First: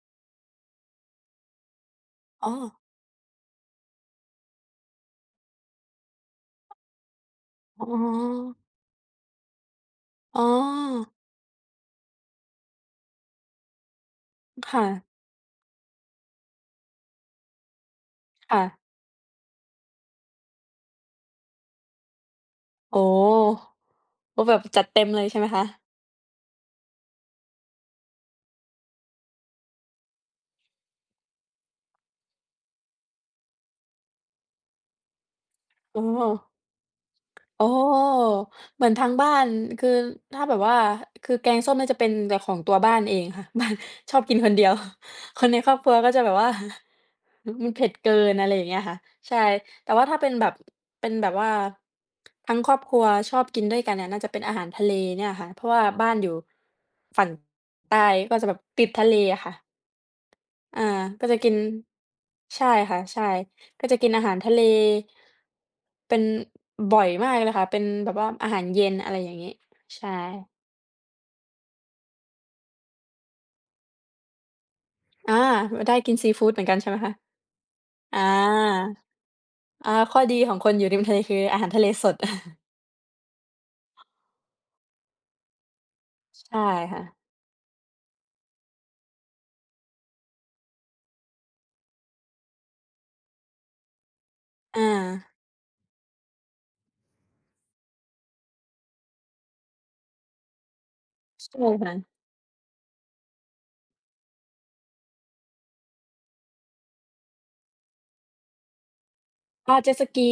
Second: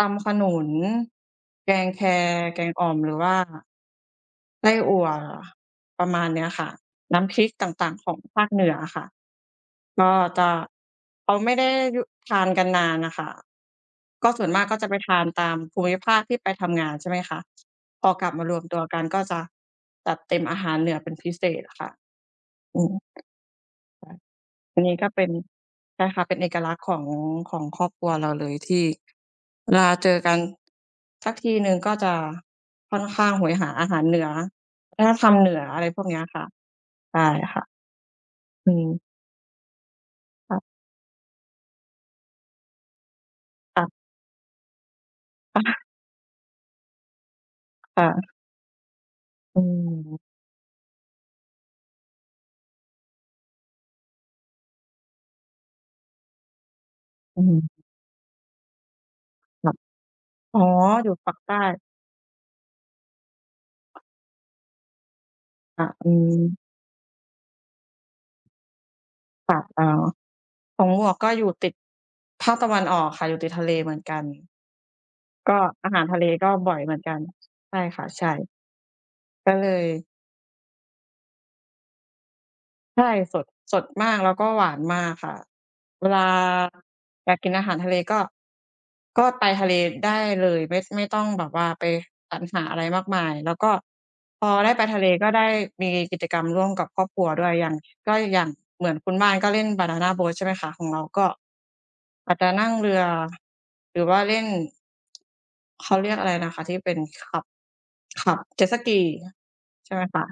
ตำขนุน แกงแค อ๋แกงอ อ่อม หรือว่า ไส้อั่ว ประมาณเนี้ยค่ะ น้ำพริกตอ๋่าอ ง ๆ ของภาคเหนืออะค่ะ ก็อ๋จอ ะ เขาไม่ได้ ย ทานกันนานน่ะค่ะ ก็ส่วนมากคก็่จะ ะไปทานตามภูมิภาคที่ไปทำงานใช่ไหมคะ พอกลับมาคร่วมตัะ วกันก็จะจัดเต็มอาหารเหนือเป็นพิเศษค่ะ อืม โอ้ ค่ก็แบะ บอจัันดนีเ้ต็ก็มเเปล็ยน ใช่ไหมคะ? ใช่ค่ะ เป็นเอกลักษณ์ของ ของครอบครัวเราเลย ที่ เวลาเจอกัน สักทีหนึ่งก็จะค่อนข้างโหยหาอาหารเหนือ วัฒนธรรมเหนือ อะไรอพ๋อ วกเนี้ยค่ะ ใช่คโ่อะ ้ อืเหมือนม ทางบ้าน คือถ้าคแบ่ะ บว่า คือแกงส้มน่าจะเป็นแต่ของตัวบ้านเองค่ะ บ้าน ค่ะ ชอบกินคนเดียว คนในครอบครัวก็จะแบบว่า อ มันเผ็ดค่เกิะ น อะไรอย่างเงี้ยค่ะ ใช่ อืแต่ว่าถ้อ าเป็นแบบ เป็นแบบว่า ทั้งครอบครัวชอบกินด้วยกันเนี่ยน่าจะเป็นอาหารทะเลเนี่ยค่ะ เพราะว่าบ้านอยู่ฝั่งอือ ใต้ก็จะแบบติดทะเลอะค่ะ อ๋อ อา อยู่ก็ปัจกะกใิตน ้ ใช่ค่ะ ใช่ ก็จะกินอาหารทะเล ค่ะ อืเป็น ม บ่อยมากเลยค่ะ เป็นแบบว่าอาหารเย็น อะไรอย่างงี้ ค่ะ อ๋อ ใช่ ของหมวกก็อยู่ติดภาคตะวันออกค่ะ อยู่ติดทะเลเหมือนกัน อา ก็ม อาไดห้ารกิทนะเซลีฟกู็ดเหมือนบกั่อนยใช่เหมไหืมอนคกะ? ัน ใช่ค่ะ อา ใช่ ก็เลย อา ข้อดีของคนอยู่ริมทะเลคืออาหารทะเลสด ใช่ สด สดมาก แล้วก็หวานมากค่ะ เวลาใช่ค่ะ อยากกินอาหารทะเลก็ ก็ไปทะเลได้เลย ไม่ ไม่ต้องแบบว่าไปสรรหาอะไรมากมาย แล้วก็พอได้อไปทะเลกา ็ได้มีกิจกรรมร่วมกับครอบครัวด้วย อย่าง ก็อย่างเหมือนคุณบ้านก็เล่นบานานาโบตฃใช่ไหมคะ ของเราก็ ใช่ค่ะ อาจจะนั่งเรือ หรือว่าเล่น เขาเรียกอะไรนะคะที่เป็นขับ ขับเจ็ตสกี อา เใจช็่ตไหมสคกี ะ?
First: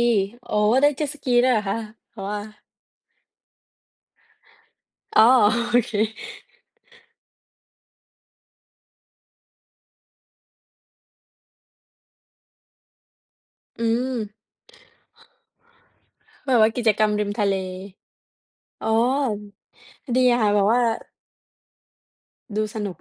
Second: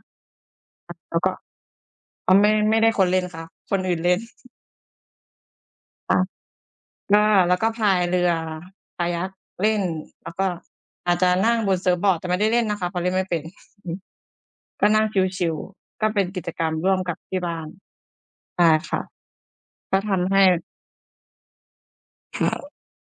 โฮ ได้เจ็ตแลส้วกก็ ีด้วยเหรอคะ? หอว๋อ ่า ไม่ ไม่ได้คนเล่นค่ะ คนอื่นเล่น อ๋อ โอเค ค่ะ ก็ แล้วก็พายเรือคายัคเล่น แล้วก็อาจจะนั่งบนเซิร์ฟบอร์ด แต่ไม่ได้เล่นนะคะ เพราะเล่นไม่เป็น อืม ก็นั่งชิล ๆ ก็เป็นกิแจบบกรว่ารมกิรจ่วมกรรกมับริมที่ทะบเล ้าน ได้อ๋อ ค่ะ ก็ทดีำใหค้ ่ะ แบบว่า ดูสนุก